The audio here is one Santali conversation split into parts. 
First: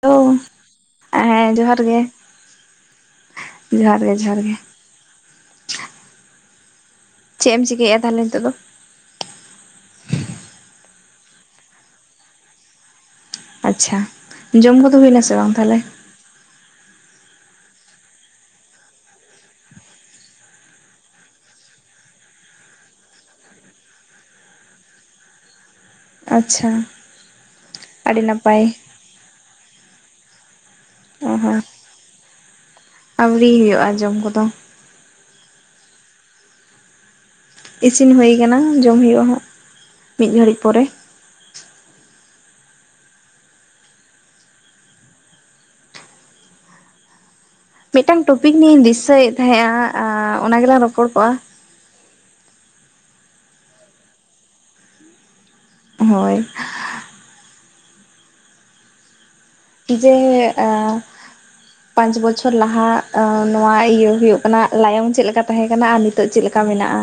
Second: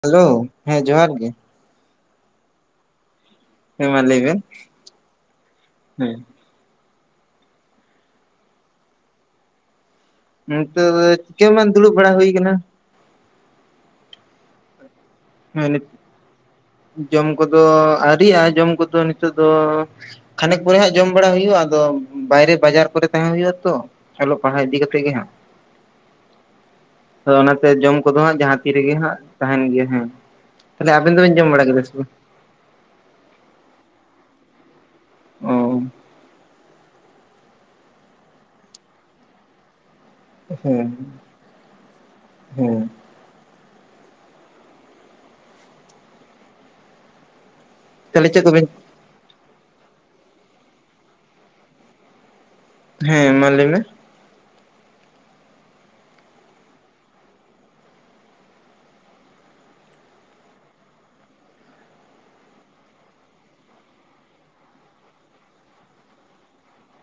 ᱦᱮᱞᱳ ᱦᱮᱸ ᱡᱚᱦᱟᱨ ᱜᱮ ᱦᱮᱸ ᱡᱚᱦᱟᱨ ᱜᱮ᱾ ᱦᱮᱸ ᱡᱚᱦᱟᱨ ᱢᱟ ᱜᱮ ᱞᱟᱹᱭ ᱡᱚᱦᱟᱨ ᱵᱮᱱ ᱜᱮ ᱦᱮᱸ᱾ ᱪᱮᱫ ᱮᱢ ᱪᱤᱠᱟᱹᱭᱮᱭᱟ ᱛᱟᱦᱚᱞᱮ ᱱᱤᱛᱚᱜ ᱫᱚ? ᱱᱤᱛᱚᱜ ᱫᱚ ᱪᱮᱦᱚ ᱵᱟᱝ ᱫᱩᱲᱩᱵ ᱵᱟᱲᱟ ᱦᱩᱭ ᱟᱠᱟᱱᱟ᱾ ᱟᱪᱪᱷᱟ ᱡᱚᱢ ᱠᱚᱫᱚ ᱦᱩᱭ ᱱᱟᱥᱮ᱾ ᱦᱮᱸ ᱡᱚᱢ ᱠᱚᱫᱚ ᱟᱹᱨᱤᱭᱟᱜᱼᱟ ᱡᱚᱢ ᱠᱚᱫᱚ ᱱᱤᱛᱚᱜ ᱫᱚ᱾ ᱠᱷᱟᱱᱮᱠ ᱯᱚᱨᱮ ᱦᱟᱸᱜ ᱡᱚᱢ ᱵᱟᱲᱟ ᱦᱩᱭᱩᱜᱼᱟ ᱟᱫᱚ ᱵᱟᱭᱨᱮ ᱵᱟᱡᱟᱨ ᱠᱚᱨᱮ ᱛᱟᱦᱮᱸ ᱦᱩᱭᱩᱜᱼᱟ ᱛᱚ᱾ ᱚᱞᱚᱜ ᱯᱟᱲᱦᱟ ᱤᱫᱤ ᱠᱟᱛᱮ ᱜᱮ ᱦᱮᱸ᱾ ᱟᱪᱪᱷᱟ ᱟᱫᱚ ᱚᱱᱟᱛᱮ ᱡᱚᱢ ᱠᱚᱫᱚ ᱟᱹᱰᱤ ᱦᱟᱸᱜ ᱡᱟᱦᱟᱸ ᱱᱟᱯᱟᱭ ᱛᱤ ᱨᱮᱜᱮ ᱦᱟᱸᱜ ᱛᱟᱦᱮᱱ ᱜᱮᱭᱟ ᱦᱮᱸ᱾ ᱛᱟᱦᱚᱞᱮ ᱟᱵᱤᱱ ᱚ ᱫᱚᱵᱮᱱ ᱡᱚᱢ ᱦᱚᱸ ᱵᱟᱲᱟ ᱠᱮᱫᱟ ᱥᱮ ᱵᱟᱝ? ᱟᱹᱣᱨᱤ ᱦᱩᱭᱩᱜᱼᱟ ᱡᱚᱢ ᱠᱚᱫᱚ᱾ ᱚᱸ᱾ ᱤᱥᱤᱱ ᱦᱳᱭ ᱠᱟᱱᱟ᱾ ᱡᱚᱢ ᱦᱩᱭᱩᱜᱼᱟ ᱦᱟᱸᱜ᱾ ᱢᱤᱫ ᱜᱷᱟᱹᱲᱤᱡ ᱯᱚᱨᱮ ᱦᱩᱸ ᱦᱩᱸ᱾ ᱢᱤᱫᱴᱟᱝ ᱛᱟᱦᱞᱮ ᱪᱮᱫ ᱴᱚᱯᱤᱠ ᱠᱚᱵᱮᱱ ᱱᱤᱭᱮᱧ [unintelligible] ᱫᱤᱥᱟᱹᱭᱮᱫ ᱛᱟᱦᱮᱸᱜᱼᱟ ᱾ ᱚᱱᱟ ᱜᱮᱞᱟᱝ ᱨᱚᱯᱚᱲ ᱠᱚᱜᱼᱟ᱾ ᱦᱮᱸ, ᱢᱟ ᱞᱟᱹᱭ ᱢᱮ᱾ ᱦᱳᱭ᱾ [unintelligible] ᱯᱟᱸᱪ ᱵᱚᱪᱷᱚᱨ ᱞᱟᱦᱟ᱾ ᱱᱚᱣᱟ ᱤᱭᱟᱹ ᱦᱳᱭᱳᱜ ᱠᱟᱱᱟ ᱞᱟᱭᱚᱝ ᱪᱮᱫ ᱞᱮᱠᱟ ᱛᱟᱦᱮᱸ ᱠᱟᱱᱟ ᱾ ᱟᱨ ᱱᱤᱛᱼᱼ ᱱᱤᱛᱳᱜ ᱪᱮᱫ ᱞᱮᱠᱟ ᱢᱮᱱᱟᱜᱼᱟ᱾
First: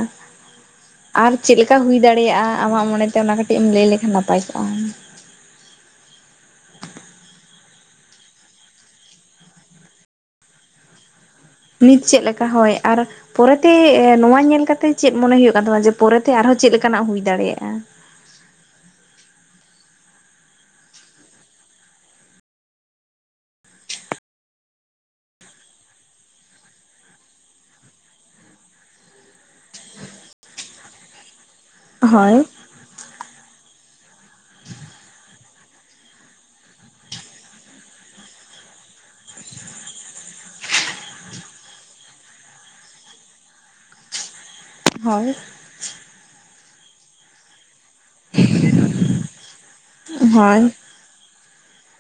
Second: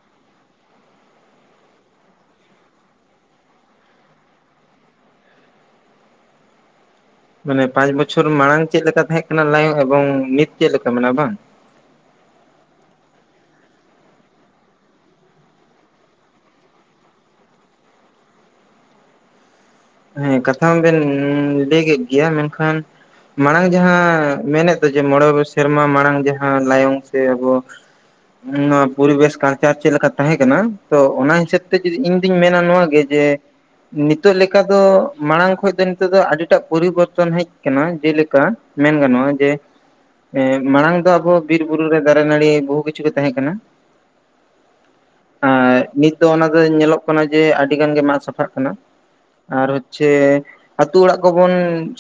ᱟᱨ ᱪᱮᱫ ᱞᱮᱠᱟ ᱦᱩᱭ ᱫᱟᱲᱮᱭᱟᱜᱼᱟ᱾ ᱟᱢᱟᱜ ᱢᱚᱱᱮᱛᱮ ᱚᱱᱟ ᱠᱟᱹᱴᱤᱡ ᱮᱢ ᱞᱟᱹᱭ ᱞᱮᱠᱷᱟᱱ ᱱᱟᱯᱟᱭ ᱠᱚᱜᱼᱟ᱾ ᱢᱟᱱᱮ ᱯᱟᱸᱪ ᱵᱚᱪᱷᱚᱨ ᱢᱟᱲᱟᱝ ᱪᱮᱫ ᱞᱮᱠᱟ ᱛᱟᱦᱮᱸ ᱠᱟᱱᱟ ᱞᱟᱭ [unintelligible] ᱮᱵᱚᱝ ᱱᱤᱛ ᱪᱮᱫᱮ ᱞᱮᱠᱟ ᱢᱮᱱᱟᱜᱼᱟ᱾ ᱵᱟᱝ? [unintelligible] ᱪᱮᱫ ᱞᱮᱠᱟ ᱦᱚᱭ ᱾ᱟᱨ ᱯᱚᱨᱮᱛᱮ ᱱᱚᱣᱟ ᱧᱮᱞ ᱠᱟᱛᱮᱜ ᱪᱮᱫ ᱢᱚᱱᱮ ᱦᱳᱭᱳᱜ ᱠᱟᱱ ᱛᱟᱢᱟ᱾ ᱡᱮ ᱯᱚᱨᱮᱛᱮ ᱟᱨᱦᱚᱸ ᱪᱮᱫ ᱞᱮᱠᱟᱱᱟᱜ ᱦᱩᱭ ᱫᱟᱲᱮᱭᱟᱜᱼᱟ᱾ ᱦᱮᱸ ᱠᱟᱛᱷᱟ ᱦᱚᱸ ᱵᱤᱱ ᱞᱟᱹᱭ ᱠᱮᱫ ᱜᱮᱭᱟ᱾ ᱢᱮᱱᱠᱷᱟᱱᱼᱼ ᱢᱟᱲᱟᱝ ᱡᱟᱦᱟᱸ ᱢᱮᱱᱮᱫ ᱫᱚ ᱡᱮ, ᱢᱚᱬᱮ ᱥᱮᱨᱢᱟ ᱢᱟᱲᱟᱝ ᱡᱟᱦᱟᱸ ᱞᱟᱭᱚᱝ ᱥᱮ ᱟᱵᱚᱼᱼ ᱱᱚᱶᱟ ᱯᱚᱨᱤᱵᱮᱥ ᱠᱟᱞᱪᱟᱨ ᱪᱮᱫ ᱞᱮᱠᱟ ᱛᱟᱦᱮᱸ ᱠᱟᱱᱟ᱾ ᱛᱚ ᱚᱱᱟ ᱦᱤᱥᱟᱹᱵᱽᱼᱼ [unintelligible] ᱡᱮ ᱤᱧ ᱦᱳᱭ ᱫᱩᱧ ᱢᱮᱱᱟ ᱱᱚᱣᱟᱜ ᱜᱮ ᱡᱮ, ᱱᱤᱛᱚᱜ ᱞᱮᱠᱟ ᱫᱚ ᱢᱟᱲᱟᱝ ᱠᱷᱚᱱ ᱫᱚ [unintelligible] ᱱᱤᱛᱚᱜ ᱫᱚ ᱟᱹᱰᱤᱴᱟᱜ ᱯᱚᱨᱤᱵᱚᱨᱛᱚᱱ ᱦᱮᱡ ᱟᱠᱟᱱᱟ᱾ ᱡᱮᱞᱮᱠᱟ ᱢᱮᱱ ᱜᱟᱱᱚᱜᱼᱟ ᱡᱮᱼᱼ ᱮᱸᱜ ᱢᱟᱲᱟᱝ ᱫᱚ ᱟᱵᱚ ᱵᱤᱨ ᱵᱩᱨᱩ ᱨᱮ ᱫᱟᱨᱮ ᱱᱟᱹᱲᱤ, ᱵᱚᱦᱩ ᱠᱤᱪᱷᱩ ᱜᱮ ᱛᱟᱦᱮᱸ ᱠᱟᱱᱟ᱾ ᱦᱳᱭ᱾ ᱟᱨ ᱱᱤᱛ ᱫᱚ ᱚᱱᱟ ᱫᱚ ᱧᱮᱞᱚᱜ ᱠᱟᱱᱟ ᱡᱮ, ᱟᱹᱰᱤ ᱜᱟᱱ ᱜᱮ ᱢᱟᱜ ᱥᱟᱯᱷᱟᱜ ᱠᱟᱱᱟ᱾ ᱟᱨ ᱦᱚᱪᱷᱮ ᱦᱳᱭ ᱟᱹᱛᱩ ᱚᱲᱟᱜ ᱠᱚᱵᱚᱱ,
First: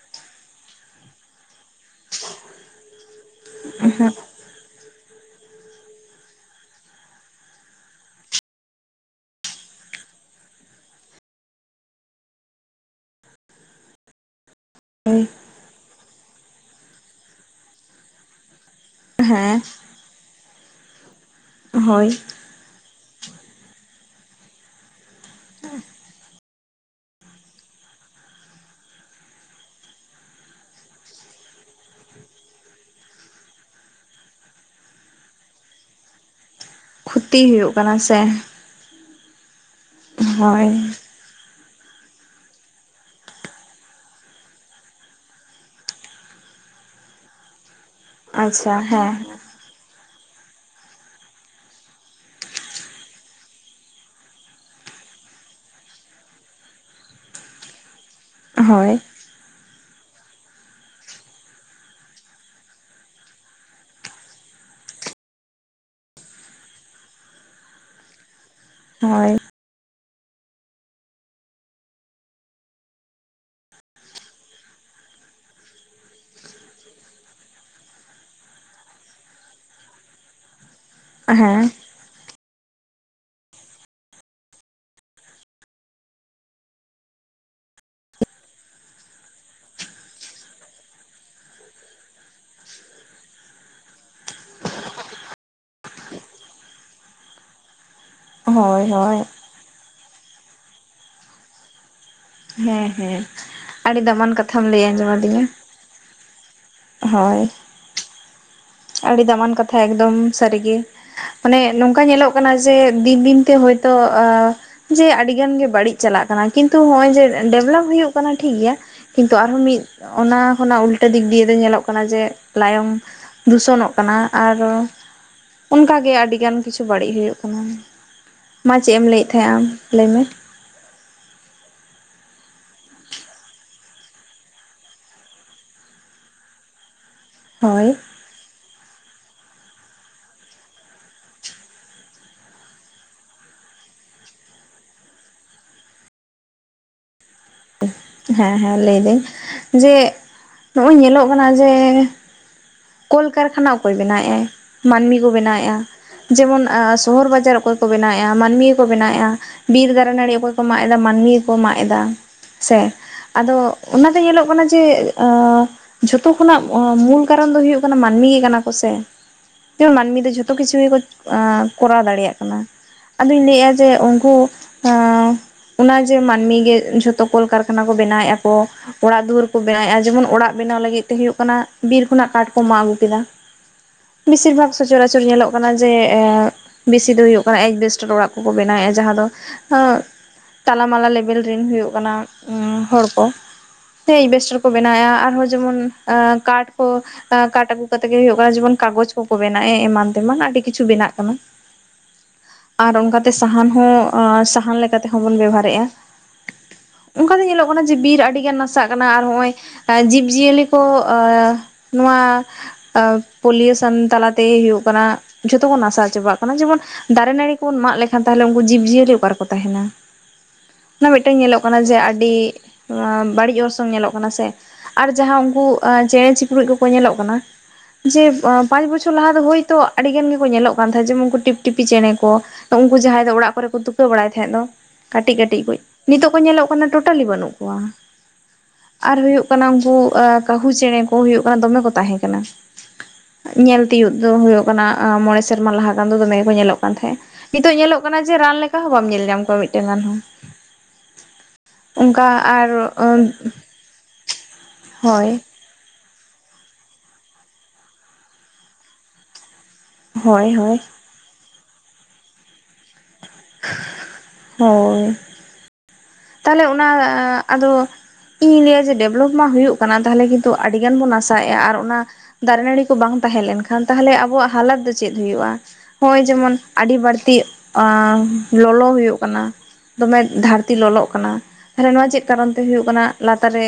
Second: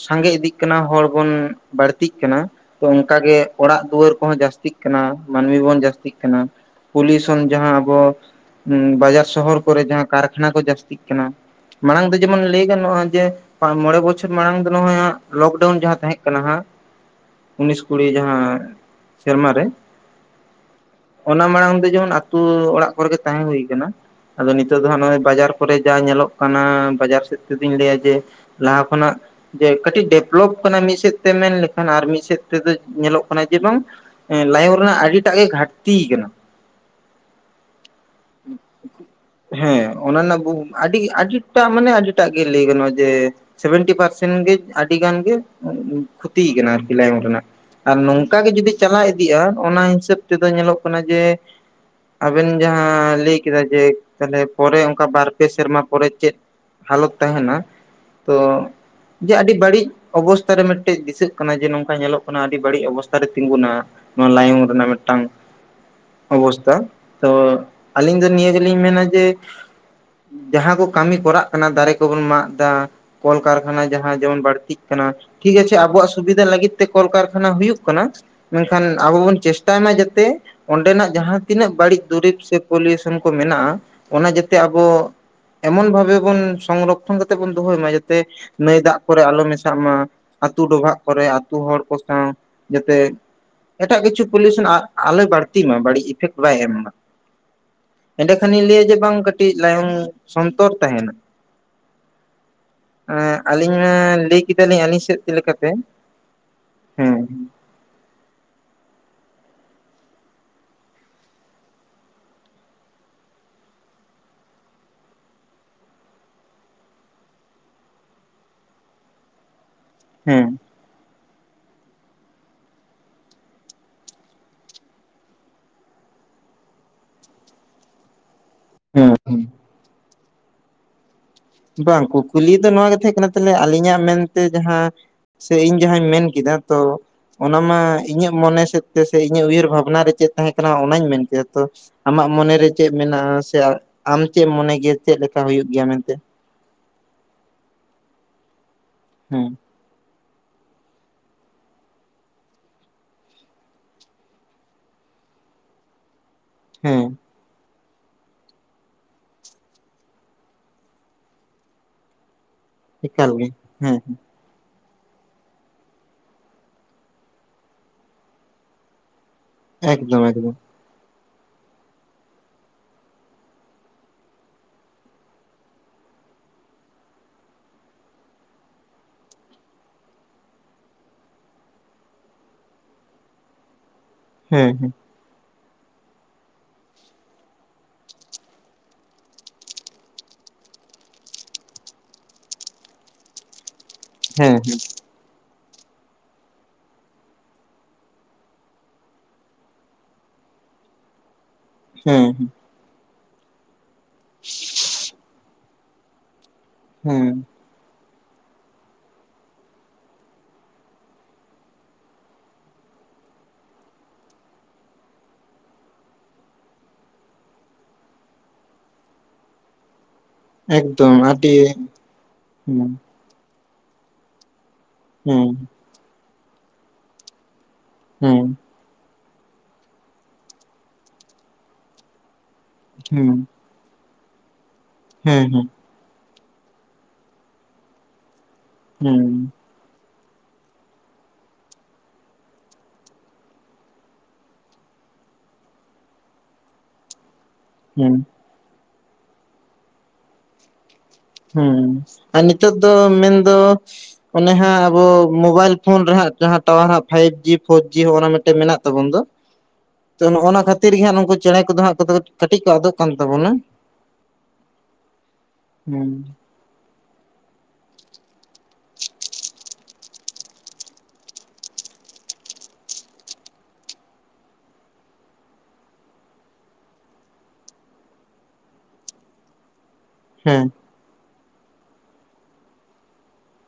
ᱥᱟᱸᱜᱮ ᱤᱫᱤᱜ ᱠᱟᱱᱟ᱾ ᱦᱚᱲ ᱵᱚᱱᱼᱼ ᱵᱟᱹᱲᱛᱤᱜ ᱠᱟᱱᱟ᱾ ᱛᱚ ᱚᱱᱠᱟᱜ ᱜᱮ ᱚᱲᱟᱜ ᱫᱩᱣᱟᱹᱨ ᱦᱳᱭ ᱠᱚᱦᱚᱸ ᱡᱟᱹᱥᱛᱤᱼᱼ [unintelligible] ᱢᱟᱹᱱᱢᱤ ᱵᱚᱱ ᱡᱟᱹᱥᱛᱤᱜ ᱠᱟᱱᱟ᱾ ᱯᱚᱞᱤᱭᱩᱥᱚᱱ ᱡᱟᱦᱟᱸ ᱟᱵᱚᱼᱼ ᱵᱟᱡᱟᱨ ᱥᱚᱦᱚᱨ ᱠᱚᱨᱮ ᱡᱟᱦᱟᱸ ᱠᱟᱨᱠᱷᱟᱱᱟ ᱠᱚ ᱡᱟᱹᱥᱛᱤᱜ ᱠᱟᱱᱟ᱾ ᱢᱟᱲᱟᱝ ᱫᱚᱼᱼ ᱡᱮᱢᱚᱱ ᱞᱟᱹᱭ ᱜᱟᱱᱚᱜᱼᱟ ᱡᱮ, ᱢᱚᱬᱮ ᱵᱚᱪᱷᱚᱨ ᱢᱟᱲᱟᱝ ᱫᱚ ᱱᱚᱭ ᱦᱟᱸᱜ ᱞᱚᱠᱰᱟᱣᱩᱱ ᱡᱟᱦᱟᱸ ᱛᱟᱦᱮᱸ ᱠᱟᱱᱟ᱾ ᱠᱟᱱᱟ ᱦᱟᱸᱜ, ᱩᱱᱤᱥ ᱠᱩᱲᱤ ᱡᱟᱦᱟᱸ ᱥᱮᱨᱢᱟ ᱦᱮᱸ ᱨᱮ᱾ ᱚᱱᱟ ᱢᱟᱲᱟᱝ ᱫᱚ ᱦᱳᱭ ᱡᱮᱢᱚᱱ ᱟᱹᱛᱩ ᱚᱲᱟᱜᱼᱼ ᱠᱚᱨᱮ ᱜᱮ ᱛᱟᱦᱮᱸ ᱦᱩᱭ ᱠᱟᱱᱟ᱾ ᱟᱫᱚ ᱱᱤᱛᱳᱜ ᱫᱚ ᱦᱟᱜ ᱱᱚᱜᱼᱚᱭ ᱵᱟᱡᱟᱨ ᱠᱚᱨᱮ ᱡᱟ ᱧᱮᱞᱚᱜ ᱠᱟᱱᱟ᱾ ᱵᱟᱡᱟᱨ ᱥᱮᱫ ᱛᱮ ᱫᱚᱧ ᱞᱟᱹᱭᱼᱟ ᱡᱮ, ᱞᱟᱦᱟ ᱠᱷᱚᱱᱟᱜ ᱡᱮ ᱠᱟᱹᱴᱤᱡ ᱰᱮᱵᱷᱞᱚᱯ ᱠᱟᱱᱟ ᱢᱤᱫ ᱥᱮᱫ ᱛᱮ ᱢᱮᱱ ᱞᱮᱠᱷᱟᱱ᱾ ᱟᱨ ᱢᱤᱫ ᱥᱮᱫ ᱛᱮᱫᱚ ᱧᱮᱞᱚᱜ ᱠᱟᱱᱟ ᱡᱮ, ᱵᱟᱝᱼᱼ ᱮᱸ ᱞᱟᱭᱚᱝ ᱨᱮᱱᱟᱜ ᱟᱹᱰᱤᱴᱟᱜ ᱜᱮ ᱜᱷᱟᱴᱛᱤ ᱠᱟᱱᱟ᱾ ᱠᱷᱩᱛᱤ ᱦᱩᱭᱩᱜ ᱠᱟᱱᱟ ᱥᱮ᱾ ᱦᱮᱸ, ᱚᱱᱟ ᱨᱮᱱᱟᱜ ᱵᱩ, ᱦᱳᱭ ᱟᱹᱰᱤ ᱟᱹᱰᱤᱴᱟ ᱢᱟᱱᱮ ᱟᱹᱰᱤᱴᱟᱜ ᱜᱮ ᱞᱟᱹᱭ ᱜᱟᱱᱚᱜᱼᱟ᱾ ᱡᱮ ᱥᱮᱵᱷᱮᱱᱴᱤ ᱯᱟᱨᱥᱮᱱ ᱜᱮ ᱾ᱟᱹᱰᱤ ᱜᱟᱱᱜᱮ, ᱠᱷᱚᱛᱤᱭ ᱠᱟᱱᱟ ᱟᱨᱠᱤ ᱞᱟᱭᱚᱝ ᱨᱮᱱᱟᱜ᱾ ᱟᱨ ᱱᱚᱝᱠᱟ ᱜᱮ ᱡᱩᱫᱤ ᱟᱪᱪᱷᱟ ᱪᱟᱞᱟᱣ ᱦᱮᱸ ᱤᱫᱤᱜᱼᱟ᱾ ᱚᱱᱟ ᱦᱤᱥᱟᱹᱵᱽ ᱛᱮᱫᱚ ᱧᱮᱞᱚᱜ ᱠᱟᱱᱟ ᱡᱮᱼᱼ ᱟᱵᱮᱱ ᱡᱟᱦᱟᱸ ᱞᱟᱹᱭ ᱠᱮᱫᱟ ᱡᱮ, ᱛᱟᱦᱞᱮ ᱯᱚᱨᱮ ᱚᱱᱠᱟ ᱵᱟᱨ ᱯᱮ ᱥᱮᱨᱢᱟ ᱯᱚᱨᱮ ᱪᱮᱫᱼᱼ ᱦᱟᱞᱚᱛ ᱛᱟᱦᱮᱱᱟ᱾ ᱛᱚ ᱦᱳᱭ᱾ ᱡᱮ ᱟᱹᱰᱤ ᱵᱟᱹᱲᱤᱡ ᱚᱵᱚᱥᱛ ᱨᱮ ᱢᱤᱫᱴᱮᱡ ᱫᱤᱥᱟᱹᱜ ᱠᱟᱱᱟ ᱾ ᱡᱮ ᱱᱚᱝᱠᱟ ᱧᱮᱞᱚᱜ ᱠᱟᱱᱟ᱾ ᱟᱹᱰᱤ ᱵᱟᱹᱲᱤᱡ ᱚᱵᱚᱥᱛᱮ ᱛᱤᱸᱜᱩᱱᱟ᱾ ᱱᱚᱣᱟ ᱞᱟᱭᱚᱝ ᱨᱮᱱᱟᱜ ᱢᱤᱫᱴᱟᱝ ᱚᱵᱚᱥᱛᱷᱟ ᱾ᱛᱚ ᱟᱹᱞᱤᱧ ᱫᱚ ᱱᱤᱭᱟᱹ ᱜᱮᱼᱼ ᱟᱞᱤᱧ ᱢᱮᱱᱟ ᱡᱮ, ᱦᱳᱭ ᱡᱟᱦᱟᱸ ᱠᱚ ᱠᱟᱹᱢᱤ ᱠᱚᱨᱟᱜ ᱠᱟᱱᱟ ᱾ ᱫᱟᱨᱮ ᱠᱚᱵᱚᱱ ᱢᱟᱜ ᱫᱟᱼᱼ ᱠᱚᱞ ᱠᱟᱨᱠᱷᱟᱱᱟ ᱡᱟᱦᱟᱸ ᱡᱮᱢᱚᱱ ᱵᱟᱹᱲᱛᱤᱜ ᱠᱟᱱᱟ᱾ ᱴᱷᱤᱠ ᱟᱪᱷᱮ ᱟᱵᱚᱣᱟᱜ ᱥᱩᱵᱤᱫᱷᱟ ᱞᱟᱹᱜᱤᱫ ᱛᱮ, ᱠᱚᱞ ᱠᱟᱨᱠᱷᱟᱱᱟ ᱦᱩᱭᱩᱜ ᱠᱟᱱᱟ᱾ ᱢᱮᱱᱠᱷᱟᱱ ᱟᱵᱚ ᱵᱚᱱ ᱪᱮᱥᱴᱟᱭ ᱢᱟ ᱡᱟᱛᱮ, ᱚᱸᱰᱮᱱᱟᱜ ᱡᱟᱦᱟᱸ ᱦᱮᱸ ᱛᱤᱱᱟᱹᱜ ᱵᱟᱹᱲᱤᱡ ᱫᱩᱨᱤᱵᱽ ᱥᱮᱼᱼ ᱤᱭᱚᱱ ᱢᱮᱱᱟᱜᱼᱟ ᱚᱱᱟ ᱡᱟᱛᱮ ᱟᱵᱚ ᱮᱢᱚᱱ ᱵᱷᱟᱵᱮ, ᱚᱱ ᱥᱚᱝᱨᱚᱠᱠᱷᱚᱱ ᱠᱟᱛᱮ ᱵᱚᱱ ᱫᱚᱦᱚᱭ ᱢᱟ ᱡᱟᱛᱮ ᱱᱟᱹᱭ ᱫᱟᱜ ᱠᱚᱨᱮ ᱟᱞᱚ ᱢᱮᱥᱟᱜ ᱢᱟ ᱾ ᱟᱹᱛᱩ ᱰᱚᱵᱷᱟᱜ ᱠᱚᱨᱮᱜ ᱟᱹᱛᱩ ᱦᱚᱲ ᱠᱚ ᱥᱟᱶ ᱡᱮᱛᱮ, ᱮᱴᱟᱜ ᱠᱤᱪᱷᱩ ᱯᱤᱭᱮᱥᱚᱱ ᱟᱞᱚᱭ ᱵᱟᱹᱲᱛᱤ ᱢᱟ ᱵᱟᱹᱲᱤᱡ ᱤᱯᱷᱮᱠᱴ ᱵᱟᱭ ᱮᱢ ᱢᱟ ᱾ ᱮᱸᱰᱮᱠᱷᱟᱱ ᱤᱧ ᱦᱳᱭ ᱞᱟᱹᱭᱟ ᱡᱮ ᱵᱟᱝ ᱦᱳᱭ ᱠᱟᱹᱴᱤᱡ ᱞᱟᱭᱚᱝ ᱥᱚᱱᱛᱚᱨ ᱛᱟᱦᱮᱱᱟ ᱾ ᱦᱮᱸ ᱦᱮᱸ ᱦᱸ ᱟᱹᱞᱤᱧ ᱢᱟ ᱟᱹᱰᱤ ᱫᱟᱢᱟᱱ ᱞᱟᱹᱭ ᱠᱟᱛᱷᱟᱢ ᱠᱮᱫᱟᱞᱤᱧ ᱟᱹᱞᱤᱧ ᱟᱸᱡᱚᱢ ᱥᱮᱫ ᱥᱮᱫ ᱟᱹᱫᱤᱧᱟ ᱞᱮᱠᱟ ᱛᱮ ᱾ ᱦᱳᱭ ᱾ ᱟᱹᱰᱤ ᱫᱟᱢᱟᱱ ᱠᱟᱛᱷᱟ ᱮᱠᱫᱚᱢ ᱥᱟᱹᱨᱤ ᱜᱮ ᱾ ᱢᱟᱱᱮ ᱱᱚᱝᱠᱟ ᱧᱮᱞᱚᱜ ᱠᱟᱱᱟ ᱡᱮ ᱫᱤᱱ ᱫᱤᱱᱛᱮ ᱦᱚᱭᱛᱚ, ᱡᱮ ᱟᱹᱰᱤᱜᱟᱱ ᱜᱮ ᱵᱟᱹᱲᱤᱡ ᱪᱟᱞᱟᱜ ᱠᱟᱱᱟ, ᱠᱤᱱᱛᱩ ᱱᱚᱜᱼᱚᱭ ᱡᱮ ᱰᱮᱵᱷᱞᱚᱯ ᱦᱩᱭᱩᱜ ᱠᱟᱱᱟ ᱴᱷᱤᱠ ᱜᱮᱭᱟ ᱾ ᱠᱤᱱᱛᱩ ᱟᱨᱦᱚᱸ ᱢᱤᱫ ᱚᱱᱟ ᱦᱮᱸ ᱠᱷᱚᱱᱟᱜ ᱩᱞᱴᱟᱹ ᱫᱤᱠ ᱫᱤᱭᱮ ᱫᱚ ᱧᱮᱞᱚᱜ ᱠᱟᱱᱟ ᱡᱮ ᱞᱟᱭᱚᱝ ᱫᱩᱥᱚᱱᱚᱜ ᱠᱟᱱᱟ, ᱟᱨ ᱚᱱᱠᱟᱜ ᱜᱮ ᱟᱹᱰᱤᱜᱟᱱ ᱠᱤᱪᱷᱩ ᱵᱟᱹᱲᱤᱡ ᱦᱩᱭᱩᱜ ᱠᱟᱱᱟ ᱾ ᱢᱟ ᱪᱮᱫ ᱮᱢ ᱦᱮᱸ ᱞᱟᱹᱭᱮᱫ ᱛᱟᱦᱮᱸᱱᱟ ᱟᱢ ᱞᱟᱹᱭ ᱢᱮ ᱾ ᱵᱟᱝ ᱠᱩᱠᱞᱤ ᱫᱚ ᱱᱚᱣᱟᱜᱮ ᱛᱟᱦᱮᱸ ᱠᱟᱱᱟ ᱛᱟᱦᱚᱞᱮ ᱟᱹᱞᱤᱧᱟᱜ ᱢᱮᱱᱛᱮ ᱡᱟᱦᱟᱸ ᱥᱮ ᱤᱧ ᱡᱟᱦᱟᱧ ᱢᱮᱱ ᱠᱮᱫᱟ ᱛᱚ ᱚᱱᱟᱢᱟ ᱦᱳᱭ ᱤᱧᱟᱹᱜ ᱢᱚᱱᱮ ᱥᱮᱫ ᱥᱮ ᱤᱧᱟᱹᱜ ᱩᱭᱦᱟᱹᱨ ᱵᱷᱟᱵᱽᱱᱟ ᱨᱮ ᱪᱮᱫ ᱛᱟᱦᱮᱸ ᱠᱟᱱᱟ ᱚᱱᱟᱧ ᱢᱮᱱ ᱠᱮᱫᱟ ᱛᱚ᱾ ᱟᱢᱟᱜ ᱢᱚᱱᱮ ᱨᱮ ᱪᱮᱫ ᱢᱮᱱᱟᱜᱼᱟ ᱥᱮ ᱟᱢ ᱪᱮᱫ ᱢᱚᱱᱮ ᱜᱮᱭᱟ ᱪᱮᱫ ᱞᱮᱠᱟ ᱦᱩᱭᱩᱜ ᱜᱮᱭᱟ ᱢᱮᱱᱛᱮ? ᱦᱮᱸ ᱦᱮᱸ ᱞᱟᱹᱭᱫᱟᱹᱧ ᱾ ᱦᱮᱸ᱾ ᱡᱮ ᱱᱚᱜᱼᱚᱭ ᱧᱮᱞᱚᱜ ᱠᱟᱱᱟ ᱡᱮ ᱠᱚᱞ ᱠᱟᱨᱠᱷᱟᱱᱟ ᱚᱠᱚᱭ ᱵᱮᱱᱟᱣᱮᱫ ᱟᱭ ᱢᱟᱹᱱᱢᱤ ᱠᱚ ᱵᱮᱱᱟᱣᱮᱫᱼᱟ ᱡᱮᱢᱚᱱ ᱦᱮᱸ ᱥᱚᱦᱚᱨ ᱵᱟᱡᱟᱨ ᱚᱠᱚᱭ ᱠᱚ ᱠᱚ ᱵᱮᱱᱟᱣᱮᱫᱼᱟ, ᱢᱟᱹᱱᱢᱤ ᱜᱮᱠᱚ ᱵᱮᱱᱟᱣᱮᱫᱼᱟ ᱵᱤᱨ ᱫᱟᱨᱮ ᱱᱟᱹᱲᱤ ᱚᱠᱚᱭ ᱠᱚ ᱢᱟᱜ ᱮᱫᱟ ᱢᱟᱹᱱᱢᱤᱠᱚ ᱢᱟᱜ ᱮᱫᱟ ᱾ ᱥᱮ ᱮᱠᱟᱞ ᱜᱮ ᱟᱫᱚ ᱦᱮᱸ ᱚᱱᱟᱛᱮ ᱧᱮᱞᱚᱜ ᱠᱟᱱᱟ ᱡᱮ ᱮᱻᱮ ᱡᱷᱚᱛᱚ ᱠᱷᱚᱱᱟᱜ ᱢᱩᱞ ᱠᱟᱨᱚᱱ ᱫᱚ ᱦᱩᱭᱩᱜ ᱠᱟᱱᱟ ᱢᱟᱹᱱᱢᱤ ᱜᱮ ᱠᱟᱱᱟ ᱠᱚᱥᱮ? ᱡᱮᱢᱚᱱ ᱢᱟᱹᱱᱢᱤ ᱮᱠᱫᱚᱢ ᱫᱚ ᱡᱷᱚᱛᱚ ᱮᱠᱫᱚᱢ ᱠᱤᱪᱷᱩ ᱜᱮᱠᱚ ᱠᱚᱨᱟᱣ ᱫᱟᱲᱮᱭᱟᱜ ᱠᱟᱱᱟ ᱾ ᱟᱫᱚᱧ ᱞᱟᱹᱭᱮᱫᱼᱟ ᱡᱮ ᱩᱱᱠᱩ ᱚᱱᱟ ᱡᱮ ᱢᱟᱹᱱᱢᱤ ᱜᱮ ᱡᱷᱚᱛᱚ ᱠᱚᱞ ᱠᱟᱨᱠᱷᱟᱱᱟ ᱠᱚ ᱵᱮᱱᱟᱣᱮᱫᱼᱟ ᱠᱚ᱾ ᱚᱲᱟᱜ ᱫᱩᱣᱟᱹᱨ ᱠᱚ ᱵᱮᱱᱟᱣᱮᱫᱼᱟ, ᱡᱮᱢᱚᱱ ᱚᱲᱟᱜ ᱵᱮᱱᱟᱣ ᱞᱟᱹᱜᱤᱫ ᱛᱮ ᱦᱩᱭᱩᱜ ᱠᱟᱱᱟ ᱵᱤᱨ ᱠᱷᱚᱱᱟᱜ ᱠᱟᱴᱷ ᱠᱚ ᱢᱟᱜ ᱟᱹᱜᱩ ᱠᱮᱫᱟ, ᱵᱮᱥᱤᱨ ᱦᱮᱸ ᱵᱷᱟᱜᱽ ᱦᱮᱸ ᱥᱚᱪᱟ ᱨᱟ ᱯᱨᱚᱪᱩᱨ ᱧᱮᱞᱚᱜ ᱠᱟᱱᱟ ᱡᱮ ᱮ ᱵᱮᱥᱤ ᱫᱚ ᱦᱩᱭᱩᱜ ᱠᱟᱱᱟ ᱡᱮ ᱮᱡᱽᱵᱮᱥᱴᱟᱨ ᱚᱲᱟᱜ ᱠᱚᱠᱚ ᱵᱮᱱᱟᱣᱮᱫᱼᱟ ᱡᱟᱦᱟᱸ ᱫᱚ ᱛᱟᱞᱟᱢᱟᱞᱟ ᱞᱮᱵᱮᱞ ᱨᱮᱱ ᱦᱩᱭᱩᱜ ᱠᱟᱱᱟ ᱦᱚᱲ ᱠᱚ, ᱥᱮ ᱦᱮᱸ ᱮᱡᱽᱵᱮᱥᱴᱟᱨ ᱠᱚ ᱵᱮᱱᱟᱣ ᱮᱫ ᱟ ᱟᱨᱦᱚᱸ ᱡᱮᱢᱚᱱ ᱠᱟᱴᱷ ᱠᱚ, ᱠᱟᱴ ᱟᱹᱜᱩ ᱠᱟᱛᱮ ᱜᱮ ᱦᱩᱭᱩᱜ ᱠᱟᱱᱟ ᱡᱮᱢᱚᱱ ᱠᱟᱜᱚᱡᱽ ᱠᱚᱠᱚ ᱵᱮᱱᱟᱣ ᱮᱫ ᱟ ᱮᱢᱟᱱ ᱛᱮᱢᱟᱱ ᱟᱹᱰᱤ ᱠᱤᱪᱷᱩ ᱵᱮᱱᱟᱜ ᱠᱟᱱᱟ ᱾ ᱦᱮᱸ ᱾ ᱟᱨ ᱚᱱᱠᱟᱛᱮ ᱥᱟᱦᱟᱱ ᱦᱚᱸ ᱥᱟᱦᱟᱱ ᱞᱮᱠᱟᱛᱮ ᱦᱚᱸᱵᱚᱱ ᱵᱮᱵᱷᱟᱨᱮᱫᱼᱟ᱾ ᱦᱮᱸ ᱚᱱᱠᱟᱛᱮ ᱧᱮᱞᱚᱜ ᱠᱟᱱᱟ ᱡᱮ ᱵᱤᱨ ᱟᱹᱰᱤᱜᱟᱱ ᱱᱟᱥᱟᱜ ᱠᱟᱱᱟ ᱾ᱟᱨ ᱦᱚᱸᱜᱼᱚᱭ ᱡᱤᱵᱼᱡᱤᱭᱟᱹᱞᱤ ᱠᱚ ᱱᱚᱣᱟ ᱯᱚᱞᱤᱭᱮᱥᱚᱱ ᱛᱟᱞᱟᱛᱮ ᱦᱩᱭᱩᱜ ᱠᱟᱱᱟ ᱡᱷᱚᱛᱚ ᱠᱚ ᱱᱟᱥᱟᱣ ᱪᱟᱵᱟᱜ ᱠᱟᱱᱟ᱾ ᱡᱮᱢᱚᱱ ᱫᱟᱨᱮ ᱱᱟᱹᱲᱤ ᱠᱚᱵᱚᱱ ᱢᱟᱜ ᱞᱮᱠᱷᱟᱱ ᱛᱟᱦᱚᱞᱮ ᱩᱱᱠᱩ ᱡᱤᱵᱽᱼᱡᱤᱭᱟᱹᱞᱤ ᱚᱠᱟ ᱨᱮ ᱠᱚ ᱛᱟᱦᱮᱱᱟ? ᱚᱱᱟ ᱮᱠᱫᱚᱢ ᱢᱤᱫᱴᱮᱱ ᱟᱹᱰᱤ ᱧᱮᱞᱚᱜ ᱠᱟᱱᱟ ᱡᱮ ᱟᱹᱰᱤ ᱦᱮᱸ ᱵᱟᱹᱲᱤᱡ ᱚᱨᱥᱚᱝ ᱧᱮᱞᱚᱜ ᱠᱟᱱᱟ ᱥᱮ ᱾ ᱟᱨ ᱡᱟᱦᱟᱸ ᱦᱮᱸ ᱩᱱᱠᱩ ᱪᱮᱬᱮ ᱪᱤᱯᱨᱩᱡ ᱠᱚᱠᱚ ᱧᱮᱞᱚᱜ ᱠᱟᱱᱟ ᱡᱮ ᱦᱮᱸ ᱯᱟᱸᱪ ᱵᱚᱪᱷᱚᱨ ᱞᱟᱦᱟ ᱫᱚ ᱦᱳᱭᱛᱳ ᱟᱹᱰᱤ ᱜᱟᱱ ᱜᱮᱠᱚ ᱧᱮᱞᱚᱜ ᱠᱟᱱ ᱛᱟᱦᱮᱸᱫ, ᱡᱮᱢᱚᱱ ᱩᱱᱠᱩ ᱴᱤᱯ ᱴᱤᱯᱤ ᱪᱮᱬᱮ ᱠᱚ ᱛᱚ ᱩᱱᱠᱩ ᱦᱮᱸ ᱡᱟᱦᱟᱸᱭ ᱫᱚ ᱚᱲᱟᱜ ᱠᱚᱨᱮ ᱠᱚ ᱛᱩᱠᱟᱹ ᱵᱟᱲᱟᱭ ᱛᱟᱦᱮᱸᱫ ᱫᱚ ᱦᱮᱸ ᱠᱟᱹᱴᱤᱡ ᱦᱮᱸ ᱠᱟᱹᱴᱤᱡ ᱾ ᱱᱤᱛᱚᱜ ᱠᱚ ᱧᱮᱞᱚᱜ ᱠᱟᱱᱟ ᱴᱳᱴᱟᱞᱤ ᱵᱟᱹᱱᱩᱜ ᱠᱚᱣᱟ ᱾ ᱟᱨ ᱦᱮᱸ ᱦᱩᱭᱩᱜ ᱠᱟᱱᱟ ᱩᱱᱠᱩ ᱟᱨ ᱠᱟᱹᱦᱩ ᱪᱮᱬᱮ ᱠᱚ ᱦᱩᱭᱩᱜ ᱠᱟᱱᱟ ᱫᱚᱢᱮ ᱠᱚ ᱛᱟᱦᱮᱸ ᱠᱟᱱᱟ ᱾ ᱧᱮᱞ ᱛᱤᱭᱳᱜ ᱫᱚ ᱦᱩᱭᱩᱜ ᱠᱟᱱᱟ ᱢᱚᱬᱮ ᱥᱮᱨᱢᱟ ᱞᱟᱦᱟ ᱜᱟᱱ ᱫᱚ ᱫᱚᱢᱮ ᱜᱮᱠᱚ ᱧᱮᱞᱚᱜ ᱠᱟᱱ ᱛᱟᱦᱮᱸᱫ-ᱟ᱾ ᱱᱤᱛᱚᱜ ᱧᱮᱞᱚᱜ ᱦᱩᱸ ᱠᱟᱱᱟ ᱡᱮ ᱨᱟᱱ ᱞᱮᱠᱟ ᱦᱚᱸ ᱵᱟᱢ ᱧᱮᱞ ᱧᱟᱢ ᱠᱚᱣᱟ ᱢᱤᱫᱴᱟᱝ ᱜᱟᱱ ᱦᱚᱸ᱾ ᱦᱩᱸ ᱟᱨ ᱱᱤᱛᱚᱜ ᱫᱚ ᱢᱮᱱ ᱫᱚ ᱚᱱᱮ ᱦᱟᱸᱜ ᱟᱵᱚ ᱦᱳᱭ ᱢᱳᱵᱟᱭᱤᱞ ᱯᱷᱳᱱ ᱨᱮ ᱦᱟᱸᱜ ᱡᱟᱦᱟᱸ ᱴᱟᱣᱟᱨ ᱦᱟᱸᱜ ᱯᱷᱟᱭᱤᱵᱽ ᱡᱤ, ᱯᱦᱳᱨ ᱡᱤ ᱦᱚᱸᱜ ᱱᱟ ᱢᱤᱫᱴᱮᱱ ᱢᱮᱱᱟᱜ ᱛᱟᱵᱚᱱ ᱫᱚ, ᱛᱚ ᱱᱚᱜᱼ ᱦᱳᱭ ᱚᱱᱟ ᱦᱳᱭ ᱠᱷᱟᱹᱛᱤᱨ ᱜᱮ ᱱᱩᱝᱠᱩ ᱪᱮᱬᱮ ᱠᱚᱫᱚ ᱦᱟᱸᱜ [unintelligible] ᱠᱟᱹᱴᱤᱡ ᱠᱚ ᱟᱫᱚᱜ ᱠᱟᱱ ᱛᱟᱵᱚᱱᱟ᱾ ᱦᱳᱭ᱾ [unintelligible] ᱛᱟᱦᱞᱮ ᱚᱱᱟ ᱟᱫᱚ ᱤᱧᱤᱧ ᱞᱟᱹᱭᱟ ᱡᱮ ᱰᱮᱵᱷᱞᱚᱯ ᱢᱟ ᱦᱩᱭᱩᱜ ᱠᱟᱱᱟ ᱛᱟᱦᱚᱞᱮ ᱠᱤᱱᱛᱩ ᱟᱹᱰᱤ ᱜᱟᱱ ᱵᱚᱱ ᱱᱟᱥᱟᱣ ᱮᱫᱼᱟ ᱟᱨ ᱚᱱᱟ ᱫᱟᱨᱮ ᱱᱟᱹᱲᱤ ᱠᱚ ᱵᱟᱝ ᱛᱟᱦᱮᱸ ᱞᱮᱱ ᱠᱷᱟᱱ ᱛᱟᱦᱚᱞᱮ ᱟᱵᱚᱣᱟᱜ ᱦᱟᱞᱚᱛ ᱫᱚ ᱪᱮᱫ ᱦᱩᱭᱩᱜᱼᱟ? ᱦᱚᱸᱜ-ᱚᱭ ᱡᱮᱢᱚᱱ ᱟᱹᱰᱤ ᱵᱟᱹᱲᱛᱤ ᱮᱸ ᱞᱚᱞᱚ ᱦᱩᱭᱩᱜ ᱠᱟᱱᱟ ᱫᱚᱢᱮ ᱦᱮᱸ ᱫᱷᱟᱹᱨᱛᱤ ᱞᱚᱞᱚᱜ ᱠᱟᱱᱟ ᱛᱟᱦᱞᱮ ᱱᱚᱣᱟ ᱪᱮᱫ ᱠᱟᱨᱚᱱ ᱛᱮ ᱦᱩᱭᱩᱜ ᱠᱟᱱᱟ? ᱞᱟᱛᱟᱨ ᱨᱮ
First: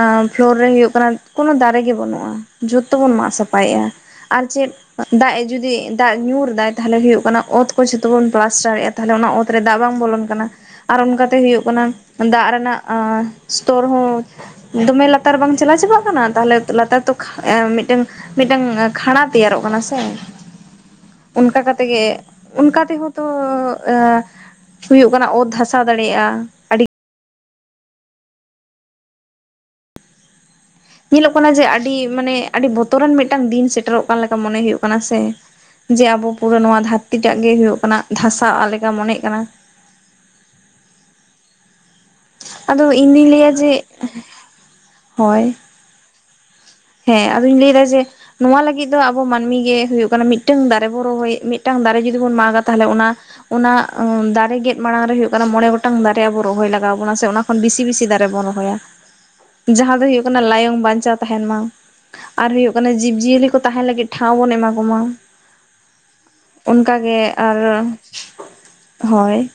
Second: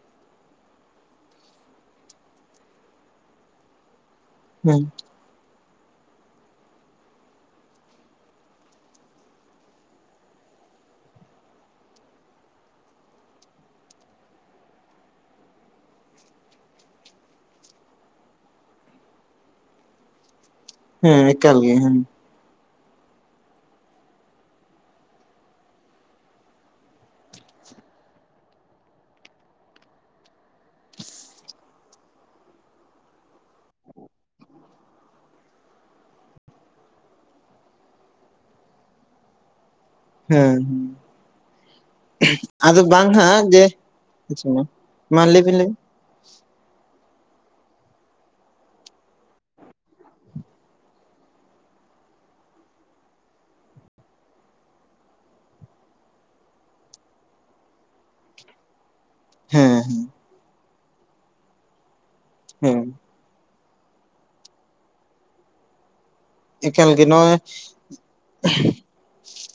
ᱮᱸ ᱯᱷᱳᱞᱳᱨ ᱨᱮ ᱦᱩᱭᱩᱜ ᱠᱟᱱᱟ ᱠᱳᱱᱳ ᱫᱟᱨᱮ ᱜᱮ ᱵᱟᱹᱱᱩᱜᱼᱟ, ᱡᱷᱚᱛᱚ ᱵᱚᱱ ᱢᱟᱜ ᱥᱟᱯᱷᱟᱭᱮᱜᱼᱟ᱾ ᱟᱨ ᱪᱮᱫᱼᱼ ᱦᱮᱸ ᱫᱟᱜ ᱮ ᱡᱩᱫᱤ ᱫᱟᱜ ᱧᱩᱨ ᱮᱫᱟᱭ ᱛᱟᱦᱚᱞᱮ ᱦᱩᱭᱩᱜ ᱠᱟᱱᱟ ᱚᱛ ᱠᱚ ᱡᱷᱚᱛᱚ ᱵᱚᱱ ᱯᱞᱟᱥᱴᱟᱨᱮᱜ-ᱟ ᱛᱟᱦᱚᱞᱮ ᱚᱱᱟ ᱚᱛ [unintelligible] ᱫᱟᱜ ᱵᱟᱝ ᱵᱚᱞᱚᱱ ᱠᱟᱱᱟ ᱟᱨ ᱚᱱᱠᱟ ᱾ ᱛᱮ ᱦᱩᱭᱩᱜ ᱠᱟᱱᱟ ᱫᱟᱜ ᱨᱮᱱᱟᱜ ᱥᱛᱚᱨ ᱦᱚᱸᱼᱼ ᱫᱚᱢᱮ ᱞᱟᱛᱟᱨ ᱵᱟᱝ ᱪᱟᱞᱟᱣ ᱪᱟᱵᱟᱜ ᱠᱟᱱᱟ ᱛᱟᱦᱚᱞᱮ ᱞᱟᱛᱟᱨ ᱛᱚ ᱢᱤᱫᱴᱮᱱ ᱢᱤᱫᱴᱟᱝ ᱠᱷᱟᱸᱲᱟ ᱛᱮᱭᱟᱨᱚᱜ ᱠᱟᱱᱟ ᱥᱮ ᱦᱮᱸ ᱮᱠᱟᱞ ᱚᱱᱠᱟ ᱜᱮ ᱠᱟᱛᱮ ᱦᱮᱸ ᱜᱮᱼᱼ ᱚᱱᱠᱟ ᱛᱮᱦᱚᱸ ᱛᱚ ᱮ ᱦᱩᱭᱩᱜ ᱠᱟᱱᱟ ᱚᱛ ᱫᱷᱟᱥᱟ ᱫᱟᱲᱮᱭᱟᱜᱼᱟ ᱟᱹᱰᱤ ᱧᱮᱞᱚᱜ ᱠᱟᱱᱟ ᱡᱮ ᱟᱹᱰᱤ ᱢᱟᱱᱮ ᱟᱹᱰᱤ ᱵᱚᱛᱚᱨᱟᱱ ᱢᱤᱫᱴᱟᱝ ᱫᱤᱱ ᱥᱮᱴᱮᱨᱚᱜ ᱠᱟᱱ ᱞᱮᱠᱟ ᱢᱚᱱᱮ ᱦᱩᱭᱩᱜ ᱠᱟᱱᱟ ᱥᱮ ᱾ ᱡᱮ ᱟᱵᱚ ᱯᱩᱨᱟᱹ ᱱᱚᱣᱟ ᱫᱷᱟᱹᱨᱛᱤ ᱴᱟᱜ ᱜᱮ ᱦᱩᱭᱩᱜ ᱠᱟᱱᱟ ᱫᱷᱟᱥᱟᱣ ᱟ ᱞᱮᱠᱟ ᱢᱚᱱᱮᱜ ᱠᱟᱱᱟ ᱾ ᱦᱮᱸ [unintelligible] ᱟᱫᱚ ᱵᱟᱝ ᱤᱧ ᱫᱩᱧ ᱦᱟᱸᱜ ᱞᱟᱹᱭᱟ ᱡᱮ, ᱢᱟ‌ ᱞᱟᱹᱭ ᱦᱳᱭ ᱵᱤᱱ ᱞᱟᱹᱭ ᱵᱤᱱᱼᱼ ᱦᱮᱸ ᱟᱫᱚᱧ ᱞᱟᱹᱭ ᱮᱫᱟ ᱡᱮ, ᱱᱚᱣᱟ ᱞᱟᱹᱜᱤᱫ ᱫᱚ ᱟᱵᱚ ᱢᱟᱹᱱᱢᱤ ᱜᱮ ᱦᱩᱭᱩᱜ ᱠᱟᱱᱟ ᱢᱤᱫᱴᱟᱝ ᱫᱟᱨᱮ ᱵᱚᱱ ᱨᱚᱦᱚᱭ ᱢᱤᱫᱴᱟᱝ ᱫᱟᱨᱮ ᱡᱩᱫᱤ ᱵᱚᱱ ᱢᱟᱜᱟ ᱛᱟᱦᱚᱞᱮ ᱚᱱᱟ ᱚᱱᱟ ᱫᱟᱨᱮ ᱜᱮᱫ ᱢᱟᱲᱟᱝ ᱨᱮ ᱦᱩᱭᱩᱜ ᱠᱟᱱᱟ ᱢᱚᱬᱮ ᱜᱚᱴᱟᱝ ᱫᱟᱨᱮ ᱟᱵᱚ ᱨᱚᱦᱚᱭ ᱞᱟᱜᱟᱣ ᱵᱚᱱᱟ ᱥᱮ ᱚᱱᱟ ᱠᱷᱚᱱ ᱵᱮᱥᱤ ᱵᱮᱥᱤ ᱫᱟᱨᱮ ᱵᱚᱱ ᱨᱚᱦᱚᱭᱟ ᱾ ᱦᱮᱸ ᱡᱟᱦᱟᱸ ᱫᱚ ᱦᱩᱭᱩᱜ ᱠᱟᱱᱟ ᱞᱟᱭᱚᱝ ᱵᱟᱧᱪᱟᱣ ᱛᱟᱦᱮᱱ ᱢᱟ ᱾ ᱟᱨ ᱦᱩᱭᱩᱜ ᱦᱮᱸ ᱠᱟᱱᱟ ᱡᱤᱵᱽ ᱡᱤᱭᱟᱹᱞᱤ ᱠᱚ ᱛᱟᱦᱮᱱ ᱞᱟᱹᱜᱤᱫ ᱴᱷᱟᱶ ᱵᱚᱱ ᱮᱢᱟ ᱠᱚᱢᱟ ᱾ ᱮᱠᱟᱞ ᱚᱱᱠᱟ ᱜᱮ ᱱᱚᱜᱼᱚᱭ ᱟᱨ ᱦᱳᱭ ᱾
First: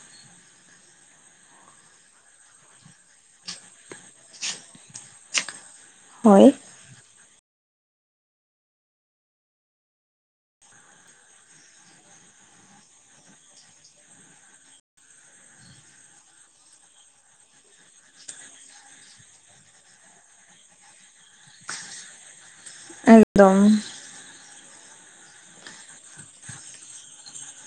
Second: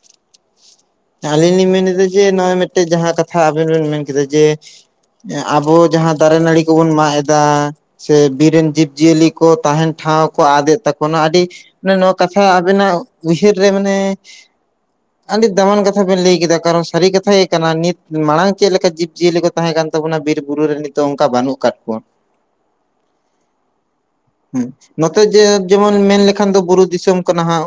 ᱟᱞᱤᱧ ᱞᱤᱧ ᱢᱮᱱᱮᱫᱟ ᱡᱮ ᱱᱚᱜᱼᱚᱭ ᱢᱤᱫᱴᱮᱡ ᱡᱟᱦᱟᱸ ᱠᱟᱛᱷᱟ ᱟᱵᱮᱱ ᱵᱮᱱ ᱢᱮᱱ ᱠᱮᱫᱟ ᱡᱮ ᱟᱵᱚ ᱡᱟᱦᱟᱸ ᱫᱟᱨᱮ ᱦᱳᱭ ᱱᱟᱹᱲᱤ ᱠᱚᱵᱚᱱ ᱢᱟᱜ ᱮᱫᱟ ᱥᱮ ᱵᱤᱨ ᱨᱮᱱ ᱡᱤᱵᱽ ᱡᱤᱭᱟᱹᱞᱤ ᱠᱚ ᱛᱟᱦᱮᱱ ᱴᱷᱟᱶ ᱠᱚ ᱟᱫ ᱮᱜ ᱛᱟᱠᱚᱱᱟ ᱟᱹᱰᱤ ᱢᱟᱱᱮ ᱱᱚᱣᱟ ᱠᱟᱛᱷᱟ ᱟᱵᱮᱱᱟᱜ ᱩᱭᱦᱟᱹᱨ ᱨᱮ ᱢᱟᱱᱮ ᱟᱹᱰᱤ ᱫᱟᱢᱟᱱ ᱠᱟᱛ ᱛᱷᱟ ᱵᱮᱱ ᱞᱟᱹᱭ ᱠᱮᱫᱟ ᱠᱟᱨᱚᱱ ᱥᱟᱹᱨᱤ ᱠᱟᱛᱷᱟ ᱜᱮ ᱠᱟᱱᱟ ᱱᱤᱛ ᱢᱟᱲᱟᱝ ᱪᱮᱫ ᱞᱮᱠᱟ ᱡᱤᱵᱽ ᱡᱤᱭᱟᱹᱞᱤ ᱠᱚ ᱛᱟᱦᱮᱸ ᱠᱟᱱ ᱛᱟᱵᱚᱱᱟ ᱵᱤᱨ ᱵᱩᱨᱩ ᱨᱮ ᱱᱤᱛ ᱚᱱᱠᱟ ᱵᱟᱹᱱᱩᱜ ᱟᱠᱟᱫ ᱠᱚᱣᱟ ᱮᱠᱫᱚᱢᱼᱼ ᱱᱚᱛᱮ ᱡᱮ ᱡᱮᱢᱚᱱ ᱢᱮᱱ ᱞᱮᱠᱷᱟᱱ ᱫᱚ ᱵᱩᱨᱩ ᱫᱤᱥᱚᱢ ᱠᱟᱱᱟ ᱦᱟᱸᱜ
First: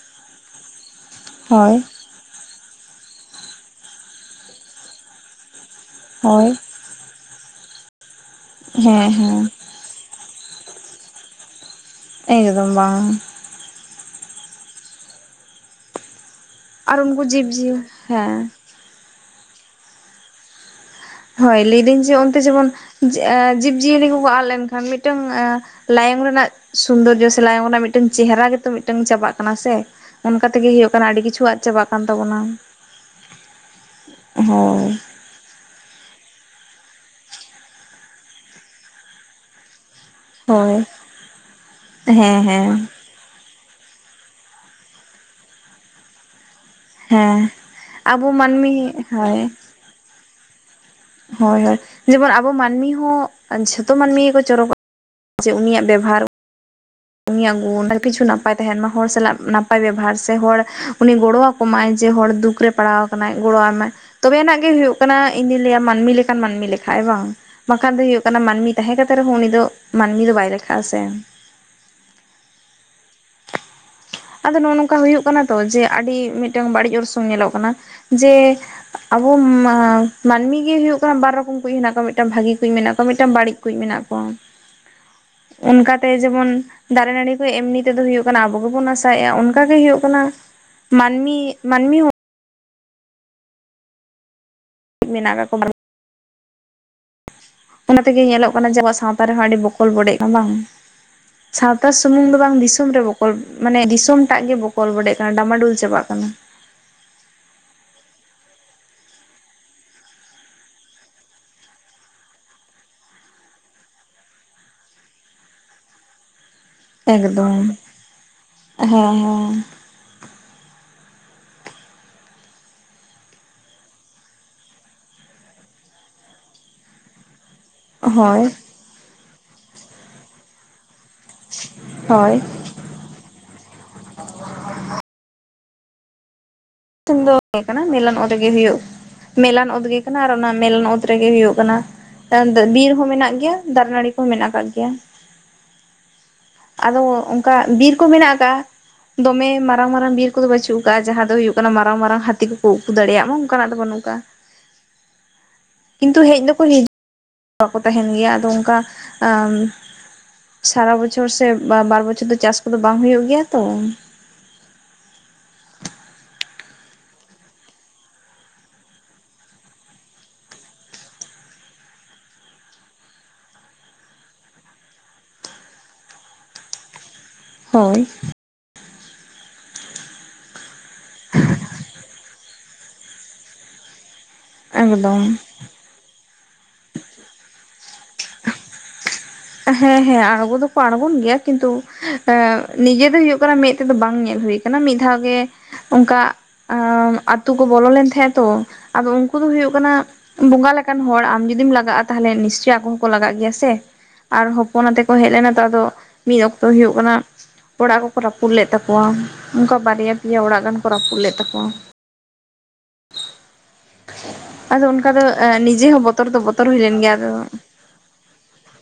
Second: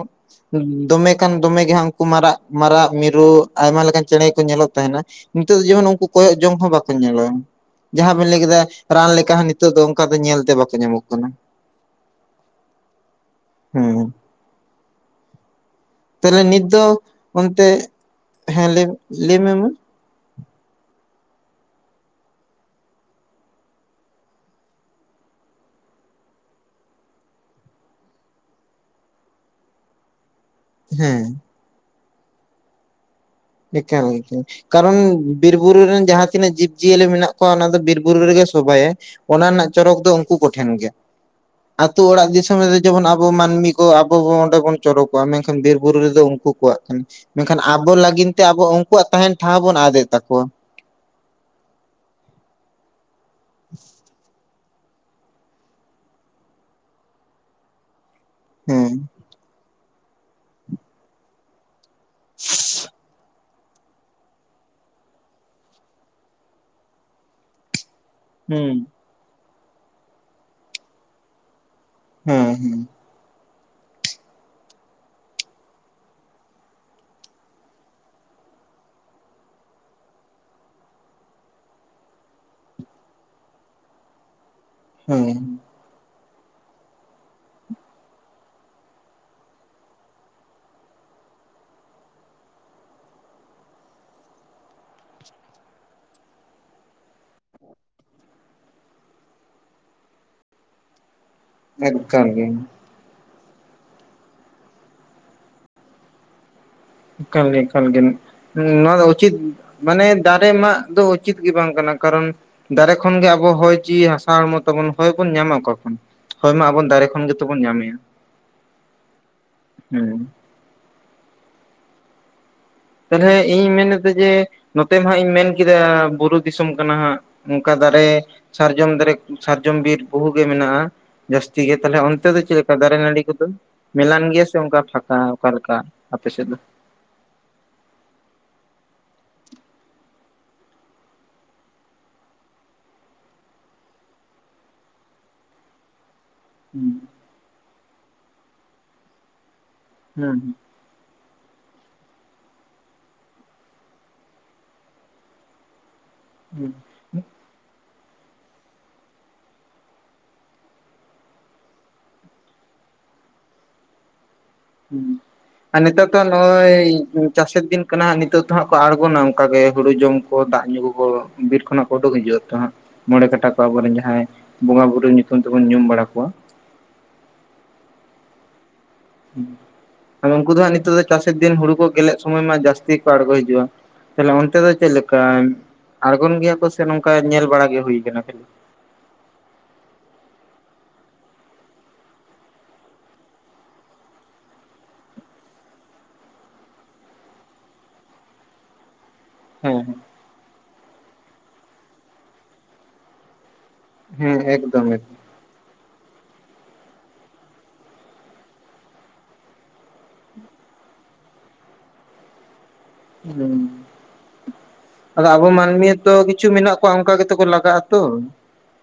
ᱫᱚᱢᱮ ᱠᱷᱟᱱ ᱫᱚᱢᱮ ᱜᱮ ᱦᱳᱭ ᱦᱟᱸᱜ ᱩᱱᱠᱩ ᱢᱟᱨᱟᱜ ᱢᱟᱨᱟᱜ ᱢᱤᱨᱩ ᱟᱭᱢᱟ ᱞᱮᱠᱟᱱ ᱪᱮᱬᱮ ᱠᱚ ᱧᱮᱞᱚᱜ ᱛᱟᱦᱮᱱᱟ ᱾ ᱱᱤᱛᱚᱜ ᱫᱚ ᱡᱮᱢᱚᱱ ᱩᱱᱠᱩ ᱠᱚᱭᱚᱜ ᱦᱳᱭ ᱡᱚᱝ ᱦᱚᱸ ᱵᱟᱠᱚ ᱧᱮᱞᱚᱜᱼᱟ ᱡᱟᱦᱟᱸ ᱵᱮᱱ ᱞᱟᱹᱭ ᱠᱮᱫᱟ ᱨᱟᱱ ᱦᱮᱸ ᱞᱮᱠᱟ ᱦᱮᱸ ᱦᱚᱸᱼᱼ ᱱᱤᱛᱚᱜ ᱫᱚ ᱚᱱᱠᱟ ᱫᱚ ᱧᱮᱞ ᱛᱮ ᱵᱟᱠᱚ ᱧᱟᱢᱚᱜ ᱠᱟᱱᱟ ᱾ ᱮᱠᱫᱚᱢ ᱵᱟᱝ ᱦᱮᱸ ᱛᱟᱦᱞᱮ ᱱᱤᱛ ᱫᱚ ᱟᱨ ᱩᱱᱠᱩ ᱚᱱᱛᱮ ᱡᱤᱵᱽᱡᱤᱭᱟᱹ ᱦᱮᱸ ᱦᱮᱸ ᱞᱟᱢᱮ ᱞᱟᱹᱭᱢᱮ ᱢᱟ᱾ ᱦᱳᱭ ᱞᱟᱹᱭᱫᱟᱹᱧ ᱡᱮ ᱚᱱᱛᱮ ᱡᱮᱢᱚᱱ ᱡᱤ ᱟ ᱡᱤᱵᱽ ᱡᱤᱭᱟᱹᱞᱤ ᱠᱚᱠᱚ ᱟᱫ ᱞᱮᱱᱠᱷᱟᱱ ᱢᱤᱫᱴᱟᱝ ᱟ ᱞᱟᱭᱚᱝ ᱨᱮᱱᱟᱜ ᱥᱩᱱᱫᱚᱨᱡᱚ ᱥᱮ ᱞᱟᱭᱚᱝ ᱨᱮᱱᱟᱜ ᱢᱤᱫᱴᱟᱝ ᱪᱮᱦᱨᱟ ᱜᱮᱛᱚ ᱢᱤᱫᱴᱟᱝ ᱪᱟᱵᱟᱜ ᱠᱟᱱᱟ ᱥᱮ᱾ ᱚᱱᱠᱟ ᱛᱮᱜᱮ ᱦᱩᱭᱩᱜ ᱠᱟᱱᱟ ᱟᱹᱰᱤ ᱦᱮᱸ ᱠᱤᱪᱷᱩ ᱟᱫ ᱪᱟᱵᱟᱜ ᱠᱟᱱ ᱛᱟᱵᱚᱱᱟ᱾ ᱮᱠᱟᱞ ᱜᱚᱝᱠᱮ ᱦᱳᱭ ᱠᱟᱨᱚᱱ ᱵᱤᱨ ᱵᱩᱨᱩᱨ ᱨᱮᱱ ᱡᱟᱦᱟᱸ ᱛᱤᱱᱟᱹᱜ ᱡᱤᱵᱽ ᱡᱤᱭᱟᱹᱞᱤ ᱢᱮᱱᱟᱜ ᱠᱚᱣᱟ ᱚᱱᱟ ᱫᱚ ᱵᱤᱨ ᱵᱩᱨᱩ ᱨᱮᱜᱮ ᱥᱚᱵᱟᱭᱟᱭ᱾ ᱚᱱᱟ ᱨᱮᱱᱟᱜ ᱪᱚᱨᱚᱠ ᱫᱚ ᱩᱱᱠᱩ ᱦᱳᱭ ᱠᱚᱴᱷᱮᱱ ᱜᱮ᱾ ᱟᱹᱛᱩ ᱚᱲᱟᱜ ᱦᱮᱸ ᱫᱤᱥᱚᱢ ᱦᱮᱸ ᱨᱮᱫᱚ ᱡᱮᱢᱚᱱ ᱟᱵᱚ ᱢᱟᱹᱱᱢᱤ ᱠᱚ ᱟᱵᱚ ᱵᱚ ᱚᱸᱰᱮ ᱵᱚᱱ ᱪᱚᱨᱚᱠ ᱠᱚᱜᱼᱟ᱾ ᱢᱮᱱᱠᱷᱟᱱ ᱵᱤᱨ ᱵᱩᱨᱩ ᱨᱮᱫᱚ ᱩᱱᱠᱩ ᱠᱚᱣᱟᱜ ᱠᱟᱱᱟ᱾ ᱦᱮᱸ ᱢᱮᱱᱠᱷᱟᱱ ᱟᱵᱚ ᱞᱟᱹᱜᱤᱱ ᱢᱟᱹᱱᱢᱤ ᱦᱳᱭ ᱵᱚᱱ ᱟᱫᱮᱫ ᱛᱟᱠᱚᱣᱟ᱾ ᱦᱳᱭ ᱦᱳᱭ᱾ ᱡᱮᱢᱚᱱ ᱟᱵᱚ ᱢᱟᱹᱱᱢᱤ ᱦᱚᱸ ᱡᱷᱚᱛᱚ ᱢᱟᱹᱱᱢᱤ ᱜᱮᱠᱚ ᱪᱚᱨᱚᱠᱚᱜ ᱡᱮ ᱩᱱᱤᱭᱟᱜ ᱵᱮᱵᱚᱦᱟᱨ ᱩᱱᱤᱭᱟᱜ ᱜᱩᱱ ᱟᱨ ᱠᱤᱪᱷᱩ ᱱᱟᱯᱟᱭ ᱛᱟᱦᱮᱱ ᱢᱟ, ᱦᱚᱲ ᱦᱮᱸ ᱥᱟᱞᱟᱜ ᱱᱟᱯᱟᱭ ᱵᱮᱵᱚᱦᱟᱨ ᱥᱮ ᱦᱚᱲ ᱩᱱᱤ ᱜᱚᱲᱚ ᱟᱠᱚᱢᱟᱭ᱾ ᱡᱮ ᱦᱚᱲ ᱫᱩᱠ ᱨᱮ ᱯᱟᱲᱟᱣ ᱠᱟᱱᱟᱭ ᱡᱮ ᱜᱚᱲᱚ ᱟᱭᱢᱟᱭ ᱛᱚᱵᱮ ᱟᱱᱟᱜ ᱜᱮ ᱦᱩᱭᱩᱜ ᱠᱟᱱᱟ ᱤᱧ ᱫᱩᱧ ᱞᱟᱹᱭᱟ ᱢᱟᱹᱱᱢᱤ ᱞᱮᱠᱟᱱ ᱢᱟᱹᱱᱢᱤ ᱞᱮᱠᱷᱟ ᱟᱭ ᱵᱟᱝ᱾ ᱵᱟᱠᱷᱟᱱ ᱫᱚ ᱦᱩᱭᱩᱜ ᱠᱟᱱᱟ ᱢᱟᱹᱱᱢᱤ ᱦᱩᱸ ᱛᱟᱦᱮᱸ ᱠᱟᱛᱮ ᱨᱮᱦᱚᱸ ᱩᱱᱤ ᱫᱚ ᱢᱟᱹᱱᱢᱤ ᱫᱚ ᱵᱟᱭ ᱞᱮᱠᱷᱟᱜᱼᱟ ᱥᱮ ᱦᱮᱸ ᱦᱩᱸ᱾ ᱟᱫᱚ ᱱᱚᱸᱜ-ᱚ ᱱᱚᱝᱠᱟ ᱦᱩᱭᱩᱜ ᱠᱟᱱᱟ ᱛᱚ ᱡᱮ ᱟᱹᱰᱤ ᱢᱤᱫᱴᱟᱝ ᱵᱟᱹᱲᱤᱡ ᱚᱨᱥᱚᱝ ᱧᱮᱞᱚᱜ ᱠᱟᱱᱟ ᱡᱮ ᱟᱵᱚ ᱢᱟ ᱢᱟᱹᱱᱢᱤ ᱜᱮ ᱦᱩᱭᱩᱜ ᱠᱟᱱᱟ ᱵᱟᱨ ᱨᱚᱠᱚᱢ ᱠᱩᱭᱤᱡ ᱦᱮᱱᱟᱜ ᱠᱚᱣᱟ ᱢᱤᱫᱴᱟᱝ ᱵᱷᱟᱹᱜᱤ ᱠᱩᱡ ᱢᱮᱱᱟᱜ ᱠᱚᱣᱟ ᱢᱤᱫᱴᱟᱝ ᱵᱟᱹᱲᱤᱡ᱾ ᱠᱩᱡ ᱢᱮᱱᱟᱜ ᱠᱚᱣᱟ᱾ ᱦᱮᱸ᱾ ᱚᱱᱠᱟᱛᱮ ᱡᱮᱢᱚᱱ ᱫᱟᱨᱮ ᱱᱟᱹᱲᱤ ᱠᱚ ᱮᱢᱱᱤ ᱛᱮᱫᱚ ᱦᱚᱭᱩᱜ ᱠᱟᱱᱟ ᱟᱵᱚ ᱜᱮᱵᱚᱱ ᱟᱥ ᱛᱟᱭᱮ-ᱟ ᱚᱱᱠᱟ ᱜᱮ ᱦᱩᱭᱩᱜ ᱠᱟᱱᱟ ᱢᱟᱹᱱᱢᱤ ᱢᱟᱹᱱᱢᱤ ᱦᱩ ᱢᱮᱱᱟᱜ ᱠᱟᱜ ᱠᱚ ᱵᱟᱨ ᱚᱱᱟ ᱛᱮᱜᱮ ᱧᱮᱞᱚᱜ ᱠᱟᱱᱟ ᱡᱮ ᱟᱵᱣᱟᱜ ᱥᱟᱶᱛᱟ ᱨᱮᱦᱚᱸ ᱟᱹᱰᱤ ᱵᱚᱠᱚᱞ ᱵᱚᱰᱮᱜ ᱠᱟᱱᱟ ᱵᱟᱝ᱾ ᱥᱟᱶᱛᱟ ᱮᱠᱟᱞ ᱥᱩᱢᱩᱝ ᱫᱚ ᱜᱮ ᱵᱟᱝ ᱫᱤᱥᱚᱢ ᱨᱮᱵᱚ ᱠᱚᱞ ᱢᱟᱱᱮ ᱫᱤᱥᱚᱢ ᱴᱟᱜ ᱜᱮ ᱵᱠᱚᱞ ᱵᱟᱰᱮᱜ ᱠᱟᱱᱟ ᱰᱟᱢᱟᱰᱩᱞ ᱪᱟᱵᱟᱜ ᱠᱟᱱᱟ᱾ ᱮᱠᱟᱞ ᱜᱮ ᱮᱠᱟᱞ ᱜᱮᱱ᱾ ᱦᱩᱸ ᱱᱚᱣᱟ ᱫᱚ ᱩᱪᱤᱛ ᱢᱟᱱᱮ ᱫᱟᱨᱮ ᱢᱟᱜ ᱫᱚ ᱩᱪᱤᱛ ᱜᱮ ᱵᱟᱝ ᱠᱟᱱᱟ᱾ ᱠᱟᱨᱚᱱ ᱫᱟᱨᱮ ᱠᱷᱚᱱ ᱜᱮ ᱟᱵᱚ ᱦᱚᱭ ᱡᱤᱭᱤ ᱦᱟᱥᱟ ᱦᱚᱲᱢᱚ ᱛᱟᱵᱚᱱ᱾ ᱦᱚᱭ ᱵᱚᱱ ᱧᱟᱢᱟ ᱚᱠᱟ ᱠᱷᱚᱱ᱾ ᱦᱚᱭ ᱢᱟ ᱟᱵᱚᱱ ᱫᱟᱨᱮ ᱠᱷᱚᱱ ᱜᱮᱛᱚ ᱵᱚᱱ ᱮᱠᱫᱚᱢ ᱧᱟᱢᱮᱭᱟ᱾ ᱦᱮᱸ ᱦᱮᱸ ᱦᱮᱸ᱾ ᱛᱟᱞᱦᱮ ᱤᱧ ᱢᱮᱱ ᱮᱫᱟ ᱡᱮ ᱱᱚᱛᱮ ᱢᱟ ᱦᱟᱸᱜ ᱤᱧ ᱢᱮᱱ ᱠᱮᱫᱟ ᱵᱩᱨᱩ ᱫᱤᱥᱚᱢ ᱠᱟᱱᱟ ᱦᱟᱸᱜ᱾ ᱚᱱᱠᱟ ᱫᱟᱨᱮ ᱦᱳᱭ ᱥᱟᱨᱡᱚᱢ ᱫᱟᱨᱮ ᱥᱟᱨᱡᱚᱢ ᱵᱤᱨ ᱵᱚᱦᱩ ᱜᱮ ᱢᱮᱱᱟᱜᱼᱟ᱾ ᱡᱟᱹᱥᱛᱤ ᱜᱮ ᱛᱟᱞᱦᱮ ᱚᱱᱛᱮ ᱦᱳᱭ ᱫᱚ ᱪᱮᱫ ᱞᱮᱠ ᱠᱟ ᱫᱟᱨᱮ ᱱᱟᱹᱲᱤ ᱠᱚᱫᱚ᱾ ᱢᱮᱞᱟᱱ ᱜᱮᱭᱟ ᱥᱮ ᱚᱱᱠᱟ ᱯᱷᱟᱠᱟ ᱚᱠᱟ ᱞᱮᱠᱟ ᱟᱯᱮ ᱥᱮᱫ ᱫᱚ? ᱛᱤᱧ ᱫᱚ ᱛᱟᱦᱮᱸ ᱠᱟᱱᱟ ᱢᱮᱤᱞᱚᱱ ᱚᱸᱰᱮ ᱜᱮ ᱦᱩᱭᱩᱜ ᱢᱮᱞᱟᱱ ᱚᱫᱽ ᱜᱮ ᱠᱟᱱᱟ ᱟᱨ ᱚᱱᱟ ᱢᱮᱞᱟᱱ ᱚᱛ ᱨᱮᱜᱮ ᱦᱩᱭᱩᱜ ᱠᱟᱱᱟ᱾ [unintelligible] ᱵᱤᱨ ᱦᱚᱸ ᱢᱮᱱᱟᱜ ᱜᱮᱭᱟ, ᱫᱟᱨᱮ ᱱᱟᱹᱲᱤ ᱠᱚᱦᱚᱸ ᱢᱮᱱᱟᱜ ᱠᱟᱜ ᱜᱮᱭᱟ᱾ ᱟᱫᱚ ᱚᱱᱠᱟ ᱵᱤᱨᱠᱚ ᱢᱮᱱᱟᱜ ᱟᱠᱟᱫ-ᱟ, ᱫᱚᱢᱮ ᱢᱟᱨᱟᱝ ᱢᱟᱨᱟᱝ ᱵᱤᱨ ᱠᱚᱫᱚ ᱦᱩᱸ ᱵᱟᱹᱪᱩᱜ᱾ ᱚᱠᱟ ᱡᱟᱦᱟᱸ ᱫᱚ ᱦᱩᱭᱩᱜ ᱠᱟᱱᱟ ᱢᱟᱨᱟᱝ ᱢᱟᱨᱟᱝ ᱦᱟᱹᱛᱤ ᱠᱚᱠᱚ ᱩᱠᱩ ᱫᱟᱲᱮᱭᱟᱜ ᱢᱟ ᱚᱱᱠᱟᱱᱟᱜ ᱫᱚ ᱵᱟᱹᱱᱩᱜ ᱠᱟᱜᱼᱟ᱾ ᱠᱤᱱᱛᱩ ᱦᱮᱡ ᱫᱚᱠᱚ ᱦᱤᱡ [inaudible] ᱵᱟᱠᱚ ᱛᱟᱦᱮᱱ ᱜᱮᱭᱟ ᱟᱫᱚ ᱚᱱᱠᱟ ᱟᱢ ᱥᱟᱨᱟ ᱵᱚᱪᱷᱚᱨ ᱥᱮ ᱵᱟᱨ ᱵᱟ-ᱵᱚᱪᱷᱚᱨ ᱫᱚ ᱪᱟᱥ ᱠᱚᱫᱚ ᱵᱟᱝ ᱦᱩᱭᱩᱜᱭ ᱜᱮᱭᱟ ᱛᱚ᱾ ᱦᱩᱸ᱾ ᱟᱨ ᱱᱮᱛᱟᱨ ᱫᱚ ᱦᱟᱸᱜ ᱱᱚᱜᱼᱚᱭ ᱪᱟᱥᱮᱨ ᱫᱤᱱ ᱠᱟᱱᱟ ᱦᱟᱸᱜ ᱱᱤᱛᱚᱜ ᱫᱚ ᱦᱟᱸᱜ ᱠᱚ ᱟᱬᱜᱚᱱᱟ ᱚᱱᱠᱟ ᱜᱮ ᱦᱩᱲᱩ ᱡᱚᱢ᱾ ᱫᱟᱜ ᱧᱩ ᱠᱚᱠᱚ, ᱵᱤᱨ ᱠᱷᱚᱱᱟᱜ ᱠᱚ, ᱩᱰᱩᱜ ᱦᱤᱡᱩᱜ ᱟᱛᱚ ᱦᱟᱸᱜ᱾ ᱢᱚᱬᱮ ᱠᱟᱴᱟ ᱠᱚ, ᱟᱵᱚᱨᱮᱱ ᱡᱟᱸᱦᱟᱭ, ᱵᱚᱸᱜᱟ ᱵᱩᱨᱩ ᱧᱩᱛᱩᱢ ᱛᱮᱵᱚᱱ ᱧᱩᱢ ᱵᱟᱲᱟ ᱠᱚᱣᱟ᱾ ᱦᱳᱭ ᱦᱩᱸ, ᱟᱫᱚ ᱩᱱᱠᱩ ᱫᱚ ᱦᱟᱸᱜ ᱱᱤᱛᱚᱜ ᱫᱚ ᱦᱟᱸᱜ, ᱪᱟᱥᱮᱨ ᱫᱤᱱ ᱦᱩᱲᱩ ᱠᱚ, ᱜᱮᱞᱮᱜ ᱥᱚᱢᱚᱭ ᱢᱟ, ᱡᱟᱹᱟᱥᱛᱤᱼᱼ [unintelligible] ᱟᱲᱜᱚ ᱦᱤᱡᱩᱜᱼᱟ, ᱛᱟᱦᱞᱮ ᱚᱱᱛᱮ ᱫᱚ ᱪᱮᱜ ᱞᱮᱠᱟ? ᱮᱠᱫᱚᱢ ᱟᱬᱜᱚᱱ ᱜᱮᱭᱟ ᱠᱚ ᱥᱮ, ᱱᱚᱝᱠᱟ ᱧᱮᱞ ᱵᱟᱲᱟ ᱜᱮ ᱦᱩᱭ ᱟᱠᱟᱱᱟ, ᱠᱷᱟᱹᱞᱤ? ᱦᱮᱸ ᱦᱮᱸ, ᱟᱬᱜᱚ ᱫᱚᱠᱚ ᱟᱲᱜᱚᱱ ᱜᱮᱭᱟ, ᱠᱤᱱᱛᱩ, ᱮᱸ, ᱱᱤᱡᱮ ᱫᱚ ᱦᱩᱭᱩᱜ ᱠᱟᱱᱟ, ᱢᱮᱫ ᱛᱮᱫᱚ ᱵᱟᱝ ᱧᱮᱞ ᱦᱩᱭ ᱠᱟᱱᱟᱼᱼ ᱠᱟᱱᱟ ᱢᱤᱫ ᱫᱷᱟᱣ ᱜᱮ, ᱚᱱᱠᱟ, ᱟ, ᱟᱛᱩ ᱠᱚ ᱵᱚᱞᱚ ᱞᱮᱱ ᱛᱟᱦᱮᱸᱼᱟ, ᱛᱚ, ᱟᱫᱚ, ᱩᱱᱠᱩ ᱫᱚ ᱦᱩᱭᱩᱜ ᱠᱟᱱᱟ, ᱦᱮᱸ ᱵᱚᱸᱜᱟ ᱞᱮᱠᱟᱱ ᱦᱚᱲ, ᱟᱢ ᱡᱩᱫᱤᱢ, ᱞᱟᱜᱟᱜᱼᱟ ᱛᱟᱦᱚᱞᱮ, ᱱᱤᱥᱪᱳᱭ ᱟᱠᱚ ᱦᱚᱸᱠᱚ ᱞᱟᱜᱟᱜ ᱜᱮᱭᱟ, ᱥᱮᱼᱼ ᱦᱮᱸ ᱟᱨ, ᱮᱠᱫᱚᱢ ᱦᱚᱯᱚᱚᱱ ᱟᱛᱮᱜ ᱠᱚ, ᱮᱠᱫᱚᱢ ᱦᱮᱡ ᱞᱮᱱᱟ ᱛᱚ, ᱟᱫᱚ, ᱢᱤᱫ ᱚᱠᱛᱚ ᱦᱩᱭᱩᱜ ᱠᱟᱱᱟᱼᱼ ᱚᱲᱟᱜ ᱠᱚᱠᱚ ᱨᱟᱹᱯᱩᱫ ᱞᱮᱫ ᱛᱟᱠᱚᱣᱟ, ᱚᱱᱠᱟ ᱵᱟᱨᱭᱟᱼᱯᱮᱭᱟ ᱚᱲᱟᱜ ᱜᱟᱱ ᱠᱚ ᱨᱟᱹᱯᱩᱫ ᱞᱮᱫ ᱛᱟᱠᱚᱣᱟ᱾ ᱦᱩᱸ ᱚᱱᱠᱟ ᱫᱚ ᱟᱫᱚ ᱟᱵᱚ ᱢᱟᱹᱱᱢᱤ ᱱᱤᱡᱮ ᱦᱚᱸ ᱦᱚᱛᱚ, ᱵᱚᱛᱚᱨ ᱫᱚ ᱠᱤᱪᱷᱩ ᱵᱚᱛᱚᱨ ᱢᱮᱱᱟᱜ ᱦᱩᱭ ᱠᱚᱣᱟ, ᱞᱮᱱ ᱜᱮᱭᱟ ᱚᱱᱠᱟ ᱜᱮᱛᱚ ᱟᱫᱚ ᱠᱚ ᱞᱟᱜᱟᱜ ᱟᱛᱚ᱾